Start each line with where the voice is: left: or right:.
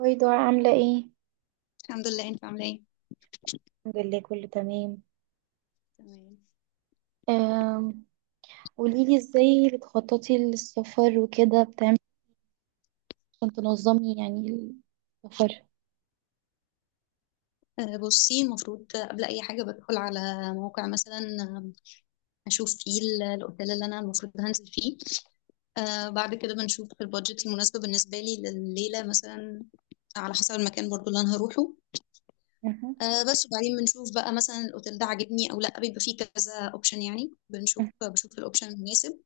right: هاي دعاء، عاملة ايه؟
left: الحمد لله. انت عامله ايه؟
right: الحمد لله، كله تمام.
left: تمام.
right: أم... قوليلي ازاي بتخططي للسفر وكده، بتعملي إيه؟ عشان تنظمي يعني السفر.
left: بصي، المفروض قبل اي حاجه بدخل على موقع مثلا. اشوف فيه الاوتيل اللي انا المفروض هنزل فيه. بعد كده بنشوف البادجت المناسبه بالنسبه لي لليله مثلا، على حسب المكان برضو اللي انا هروحه.
right: أها،
left: بس وبعدين بنشوف بقى مثلا الاوتيل ده عاجبني او لا. بيبقى فيه كذا اوبشن، يعني بنشوف
right: أها،
left: بشوف الاوبشن المناسب.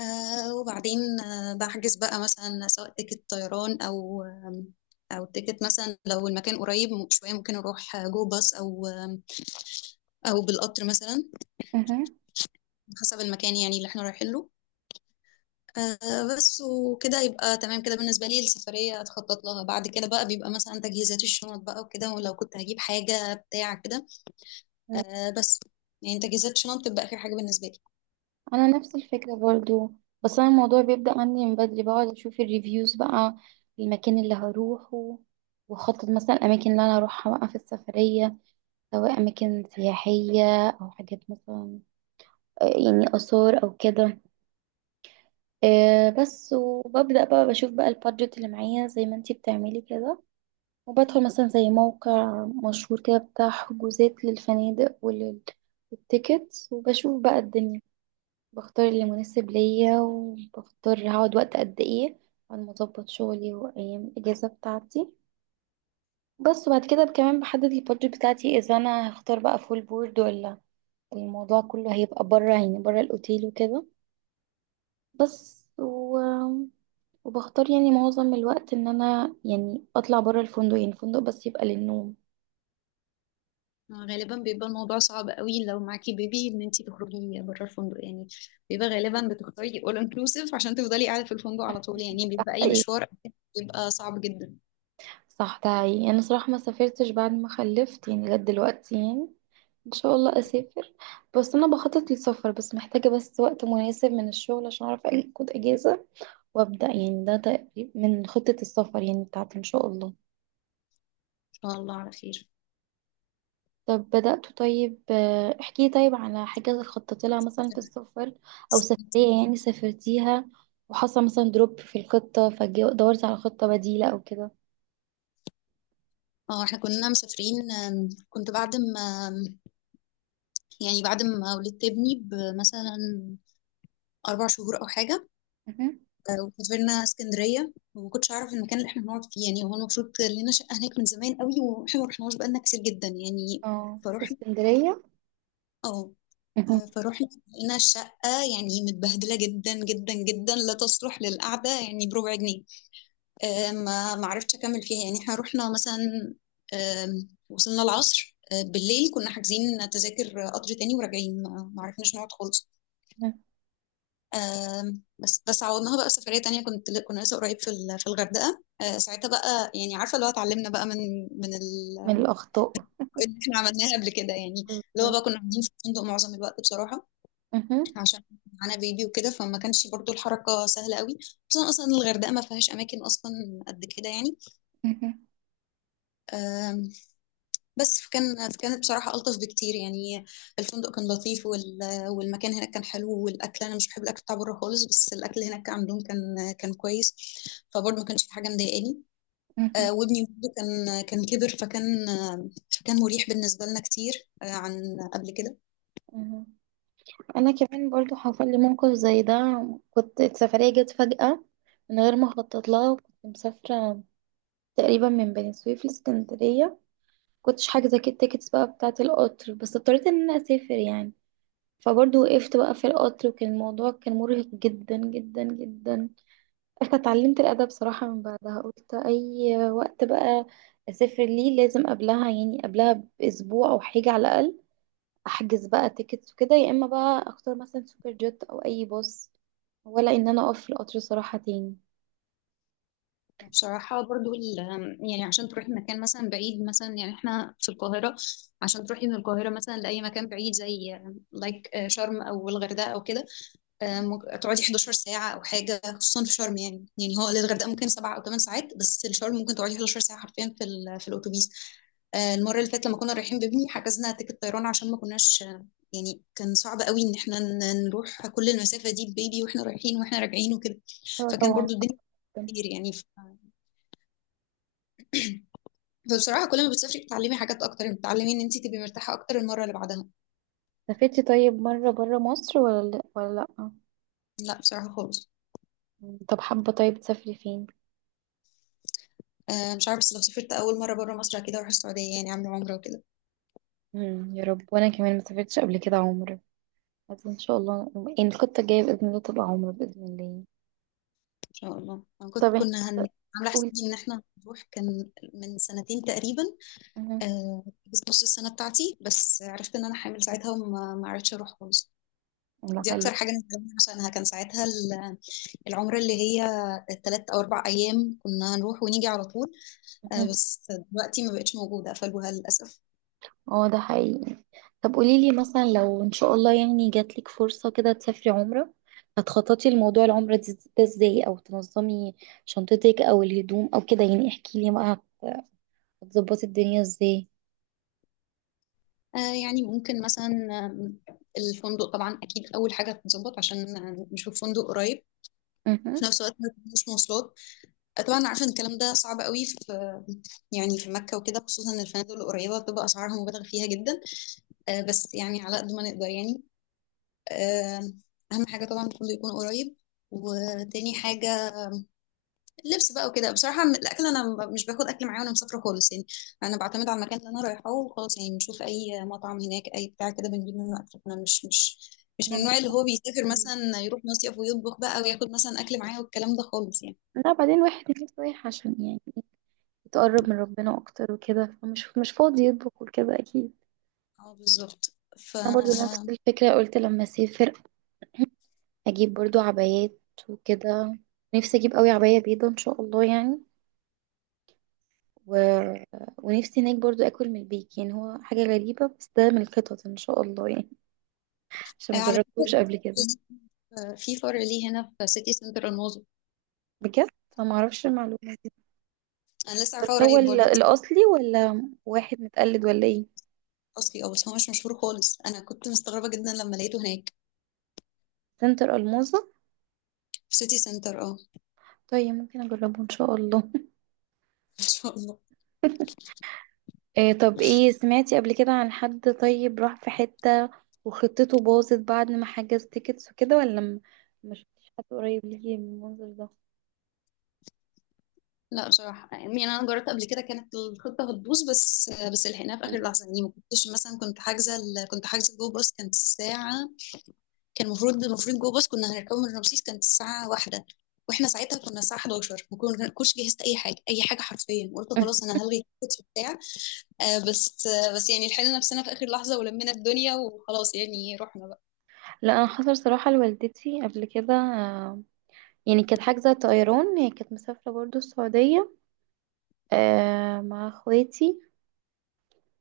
left: وبعدين بحجز بقى مثلا سواء تيكت طيران أو أو تيكت مثلا، لو المكان قريب شوية ممكن أروح جو باص أو أو بالقطر مثلا، حسب المكان يعني اللي احنا رايحين له. بس وكده يبقى تمام كده، بالنسبة لي السفرية أتخطط لها. بعد كده بقى بيبقى مثلا تجهيزات الشنط بقى وكده، ولو كنت هجيب حاجة بتاع كده.
right: أها.
left: بس يعني تجهيزات الشنط بتبقى آخر حاجة بالنسبة لي.
right: انا نفس الفكرة برضو، بس انا الموضوع بيبدأ عندي من بدري، بقعد اشوف الريفيوز بقى المكان اللي هروحه، واخطط مثلا الاماكن اللي انا هروحها بقى في السفرية، سواء اماكن سياحية او حاجات مثلا، يعني اثار او كده. آه بس، وببدأ بقى بشوف بقى البادجت اللي معايا زي ما انتي بتعملي كده، وبدخل مثلا زي موقع مشهور كده بتاع حجوزات للفنادق وللتيكتس، وبشوف بقى الدنيا، بختار اللي مناسب ليا، وبختار هقعد وقت قد ايه، على ما اظبط شغلي وايام الاجازة بتاعتي. بس وبعد كده كمان بحدد البادجت بتاعتي اذا انا هختار بقى فول بورد، ولا الموضوع كله هيبقى بره، يعني بره الاوتيل وكده. بس و... وبختار يعني معظم الوقت ان انا يعني اطلع بره الفندق، يعني الفندق بس يبقى للنوم.
left: غالبا بيبقى الموضوع صعب قوي لو معاكي بيبي ان انتي تخرجي بره الفندق يعني. بيبقى غالبا بتختاري all inclusive عشان تفضلي قاعده في الفندق على طول، يعني
right: صح
left: بيبقى اي
right: ايه.
left: مشوار بيبقى صعب جدا ان...
right: صح، ده حقيقي، يعني انا صراحة ما سافرتش بعد ما خلفت يعني لغاية دلوقتي يعني. ان شاء الله اسافر. بس انا بخطط للسفر، بس محتاجة بس وقت مناسب من الشغل عشان اعرف اخد اجازة وابدأ، يعني ده تقريبا من خطة السفر يعني بتاعتي ان شاء الله.
left: شاء الله على خير.
right: طب بدأت، طيب احكي طيب على حاجة خططت لها مثلا في السفر، أو سفرية يعني سافرتيها وحصل مثلا دروب في الخطة، فدورت على خطة بديلة أو كده.
left: اه، احنا كنا مسافرين. كنت بعد ما يعني بعد ما ولدت ابني بمثلا اربع شهور او حاجه.
right: مهم.
left: وسافرنا اسكندريه، وما كنتش اعرف المكان اللي احنا هنقعد فيه، يعني هو المفروض لنا شقه هناك من زمان قوي واحنا ما رحناش بقالنا كتير جدا يعني.
right: اه،
left: فروحنا.
right: اسكندرية.
left: اه.
right: مهم.
left: فروحنا لقينا الشقة يعني متبهدلة جدا جدا جدا، لا تصلح للقعدة يعني بربع جنيه. ما عرفتش أكمل فيها يعني. احنا رحنا مثلا، وصلنا العصر. بالليل كنا حاجزين تذاكر قطر تاني وراجعين، ما عرفناش نقعد خالص. بس عوضناها بقى سفرية تانية. كنا لسه قريب في الغردقة ساعتها بقى. يعني عارفة اللي هو اتعلمنا بقى من
right: من الأخطاء.
left: اللي احنا عملناها قبل كده يعني. اللي هو بقى
right: بالظبط.
left: كنا قاعدين في الفندق معظم الوقت بصراحة،
right: مهم.
left: عشان معانا بيبي وكده، فما كانش برضو الحركة سهلة قوي. خصوصا أصلا الغردقة ما فيهاش أماكن أصلا قد كده يعني.
right: مهم.
left: آم، بس كانت بصراحة ألطف بكتير يعني. الفندق كان لطيف والمكان هناك كان حلو، والأكل، أنا مش بحب الأكل بتاع بره خالص، بس الأكل هناك كان عندهم كان كويس. فبرضه ما كانش في حاجة مضايقاني.
right: مهم.
left: وابني برضه كان كبر فكان مريح بالنسبة لنا كتير عن قبل
right: مهم. أنا كمان برضو حصل لي موقف زي ده. كنت السفرية جت فجأة من غير ما أخطط لها، وكنت مسافرة تقريبا من بني سويف لاسكندرية، كنتش حاجزة كده التيكتس بقى بتاعة القطر، بس اضطريت ان انا اسافر يعني. فبرضه
left: كده.
right: وقفت بقى في القطر، وكان الموضوع كان مرهق جدا جدا جدا. انا اتعلمت الادب صراحة من بعدها، قلت اي وقت بقى اسافر ليه لازم قبلها، يعني قبلها باسبوع او حاجة على الاقل احجز بقى تيكتس وكده، يا اما بقى اختار مثلا سوبر جيت او اي باص، ولا ان انا اقف في القطر صراحة تاني.
left: بصراحة برضو، يعني عشان تروحي مكان مثلا بعيد، مثلا يعني احنا في القاهرة، عشان تروحي من القاهرة مثلا لأي مكان بعيد زي لايك شرم أو الغردقة أو كده. ممكن تقعدي 11 ساعة أو حاجة، خصوصا في شرم. يعني هو للغردقة ممكن 7 أو 8 ساعات، بس الشرم ممكن تقعدي 11 ساعة حرفيا في الأتوبيس. المرة اللي فاتت لما كنا رايحين بابني حجزنا تيكت طيران، عشان ما كناش. يعني كان صعب قوي ان احنا نروح كل المسافة دي ببيبي واحنا رايحين واحنا راجعين وكده.
right: ايوه
left: فكان
right: طبعا.
left: برضو الدنيا
right: صعب.
left: كتير يعني. فبصراحة كل ما بتسافري بتتعلمي حاجات أكتر، بتتعلمي إن أنت تبقي مرتاحة أكتر المرة اللي بعدها.
right: سافرتي طيب مرة برا مصر، ولا لا ولا؟ لا.
left: لا، بصراحة خالص.
right: طب حابة طيب تسافري فين؟
left: مش عارفة، بس لو سافرت أول مرة بره مصر كده أروح السعودية، يعني أعمل عمرة وكده.
right: مم. يا رب. وانا كمان ما سافرتش قبل كده عمرة، بس ان شاء الله، يعني الخطة الجاية بإذن الله تبقى عمرة بإذن الله.
left: إن شاء الله. أنا
right: طب
left: كنت
right: إيه؟
left: كنا
right: طب
left: هن... عاملة
right: قولي.
left: حسابي إن إحنا هنروح، كان من سنتين تقريبا.
right: أها.
left: آه بس نص السنة بتاعتي بس عرفت إن أنا حامل ساعتها، وما ما عرفتش أروح خالص. دي
right: لعله.
left: أكتر حاجة ندمت عشانها. كان ساعتها العمرة اللي هي تلات أو أربع أيام، كنا هنروح ونيجي على طول. آه
right: أها.
left: بس دلوقتي ما بقتش موجودة، قفلوها للأسف.
right: اه ده حقيقي. طب قولي لي مثلا لو ان شاء الله يعني جات لك فرصة كده تسافري عمرة، هتخططي لموضوع العمرة ده ازاي، او تنظمي شنطتك او الهدوم او كده، يعني احكي لي بقى. هت- هتظبطي الدنيا ازاي؟
left: آه، يعني ممكن مثلا، آم، الفندق طبعا اكيد اول حاجه تتظبط عشان نشوف فندق قريب،
right: اها.
left: في نفس الوقت ما تكونش مواصلات. طبعا عارفه ان الكلام ده صعب قوي يعني في مكه وكده، خصوصا إن الفنادق القريبه بتبقى اسعارها مبالغ فيها جدا. بس يعني على قد ما نقدر يعني. آه، اهم حاجه طبعا الفندق يكون قريب، وتاني حاجه اللبس بقى وكده. بصراحة الأكل، أنا مش باخد أكل معايا وأنا مسافرة خالص يعني. أنا بعتمد على المكان اللي أنا رايحاه وخلاص، يعني بنشوف أي مطعم هناك أي بتاع كده بنجيب منه أكل. أنا مش من
right: أنا-
left: النوع اللي هو بيسافر مثلا يروح مصيف ويطبخ بقى وياخد مثلا أكل معاه والكلام ده خالص يعني.
right: لا، بعدين واحد نفسه رايح عشان يعني تقرب من ربنا اكتر وكده، فمش مش فاضي يطبخ وكده اكيد.
left: اه، بالظبط. ف
right: انا برضو نفس
left: آه،
right: الفكره، قلت لما اسافر اجيب برضو عبايات وكده، نفسي اجيب قوي عبايه بيضه ان شاء الله يعني. و... ونفسي هناك برضو اكل من البيك، يعني هو حاجه غريبه بس ده من الخطط ان شاء الله يعني، عشان
left: على
right: مجربتوش
left: فكرة،
right: قبل كده.
left: في فرع ليه هنا في سيتي سنتر الماظة.
right: بجد؟ فما اعرفش المعلومه دي.
left: أنا لسه عارفاه
right: بس هو
left: قريب برضه.
right: الاصلي ولا واحد متقلد ولا ايه؟
left: أصلي. بس هو مش مشهور خالص، أنا كنت مستغربة جدا لما لقيته هناك.
right: سنتر الموزه؟
left: في سيتي سنتر. أه.
right: طيب ممكن اجربه ان شاء الله.
left: إن شاء الله.
right: إيه، طب ايه، سمعتي قبل كده عن حد طيب راح في حتة وخطته باظت بعد ما حجز تيكتس وكده، ولا ما شفتيش حد قريب ليكي من المنظر ده؟
left: لا بصراحة، يعني أنا جربت قبل كده كانت الخطة هتبوظ، بس لحقناها في آخر لحظة يعني. ما كنتش مثلا، كنت حاجزة جو باص، كانت الساعة كان المفروض جو باص كنا هنركبه من رمسيس، كانت الساعة واحدة. واحنا ساعتها كنا الساعة 11، ما كن- كنتش جهزت أي حاجة أي حاجة حرفيا. قلت
right: مم.
left: خلاص، أنا هلغي التيكت بتاع. بس يعني لحقنا نفسنا في آخر لحظة ولمينا الدنيا وخلاص، يعني رحنا بقى.
right: لا، انا حصل صراحة لوالدتي قبل كده، يعني كانت حاجزة طيران، هي كانت مسافرة برضو السعودية، مع اخواتي.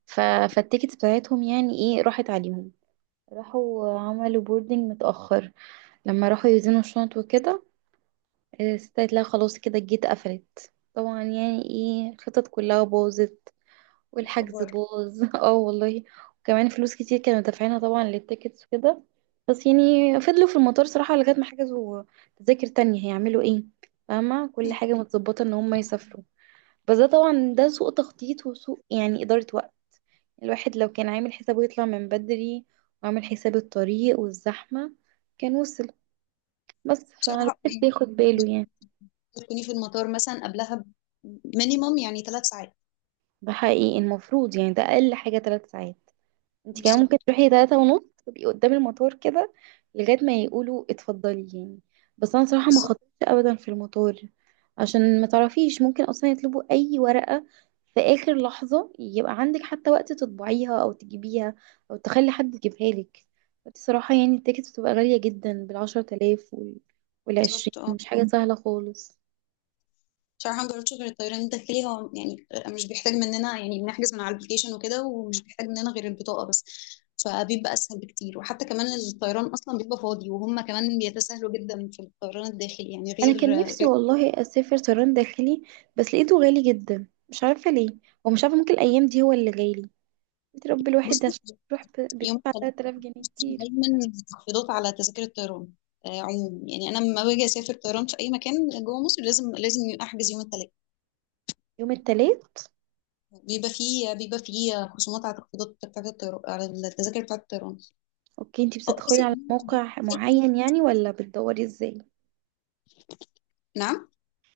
right: ف... فالتيكت بتاعتهم يعني ايه راحت عليهم، راحوا عملوا بوردنج متأخر لما راحوا يوزنوا الشنط وكده، استيت لا خلاص كده جيت قفلت طبعا يعني ايه، الخطط كلها باظت والحجز
left: الخبر.
right: باظ. اه والله. وكمان فلوس كتير كانوا دافعينها طبعا للتيكتس وكده، بس يعني فضلوا في المطار صراحة لغاية ما حجزوا تذاكر تانية، هيعملوا ايه، فاهمة كل حاجة متظبطة ان هم يسافروا. بس ده طبعا ده سوء تخطيط وسوء يعني إدارة وقت. الواحد لو كان عامل حسابه يطلع من بدري وعامل حساب الطريق والزحمة كان وصل، بس
left: بصراحة
right: فالواحد
left: يعني
right: بياخد باله يعني.
left: تكوني في المطار مثلا قبلها مينيموم يعني ثلاث ساعات.
right: ده حقيقي، المفروض يعني ده اقل حاجه 3 ساعات، انت كمان ممكن تروحي 3:30، تبقي قدام المطار كده لغايه ما يقولوا اتفضلي يعني. بس انا صراحه ما
left: بالظبط.
right: خطرتش ابدا في المطار، عشان ما تعرفيش ممكن اصلا يطلبوا اي ورقه في اخر لحظه، يبقى عندك حتى وقت تطبعيها او تجيبيها او تخلي حد يجيبها لك. بس صراحه يعني التيكت بتبقى غاليه جدا، بالعشرة آلاف وال والعشرين،
left: بالضبط اه.
right: مش حاجه سهله خالص.
left: بصراحة مجربتش غير الطيران الداخلي. هو يعني مش بيحتاج مننا، يعني بنحجز من على الابليكيشن وكده، ومش بيحتاج مننا غير البطاقة بس. فبيبقى أسهل بكتير. وحتى كمان الطيران أصلا بيبقى فاضي، وهم كمان بيتساهلوا جدا في الطيران الداخلي يعني.
right: انا
left: غير
right: كان نفسي
left: غير
right: والله اسافر طيران داخلي، بس لقيته غالي جدا مش عارفه ليه، ومش عارفه ممكن الايام دي هو اللي غالي بتربي الواحد،
left: بصي،
right: عشان تروح
left: يوم
right: بتدفع
left: الثلاث
right: 3000 جنيه كتير.
left: دايما تخفيضات على تذاكر الطيران. عموما يعني، أنا لما باجي أسافر طيران في أي مكان جوه مصر لازم أحجز يوم الثلاث.
right: يوم التلات.
left: بيبقى فيه خصومات على تخفيضات بتاعت الطيران، على التذاكر بتاعت الطيران.
right: اوكي، انتي
left: اه بس.
right: بتدخلي على موقع معين يعني ولا بتدوري ازاي؟
left: نعم.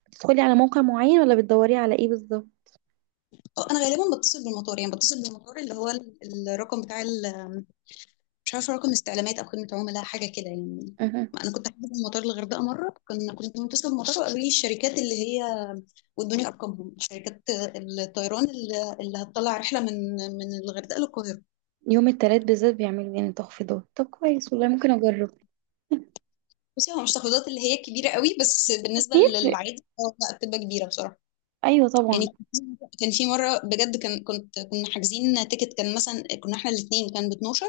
right: بتدخلي على موقع معين ولا بتدوري على ايه بالظبط؟
left: انا غالبا بتصل بالمطار، يعني بتصل بالمطار اللي هو الرقم مش عارفه رقم استعلامات او خدمه عملاء حاجه كده يعني.
right: اها.
left: ما انا كنت حاجه في المطار الغردقه مره، كنت متصل بالمطار وقالوا لي الشركات اللي هي، وادوني ارقامهم شركات الطيران اللي هتطلع رحله من الغردقه للقاهره.
right: يوم التلات بالذات بيعملوا يعني تخفيضات، طب كويس والله ممكن اجرب.
left: بصي، هو مش تخفيضات اللي هي كبيره قوي، بس بالنسبه
right: بيفرق.
left: للعادي اه لا، بتبقى كبيره بصراحه.
right: ايوه
left: يعني
right: طبعا.
left: كان في مره بجد، كان كنت كنا حاجزين تيكت، كان مثلا كنا احنا الاثنين كان ب 12.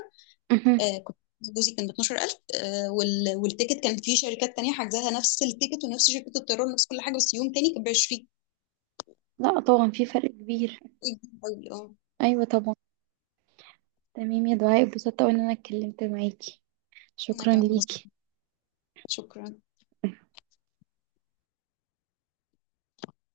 right: اها.
left: آه، كنت جوزي كان ب 12,000. والتيكت كان في شركات تانية حجزاها، نفس التيكت ونفس شركة الطيران ونفس كل حاجة، بس يوم تاني كان ب 20.
right: لا طبعا في فرق كبير.
left: اه،
right: ايوه طبعا. تمام يا دعاء، اتبسطت أوي ان انا اتكلمت معاكي،
left: انا
right: شكرا
left: كمان بس.
right: ليكي.
left: شكرا.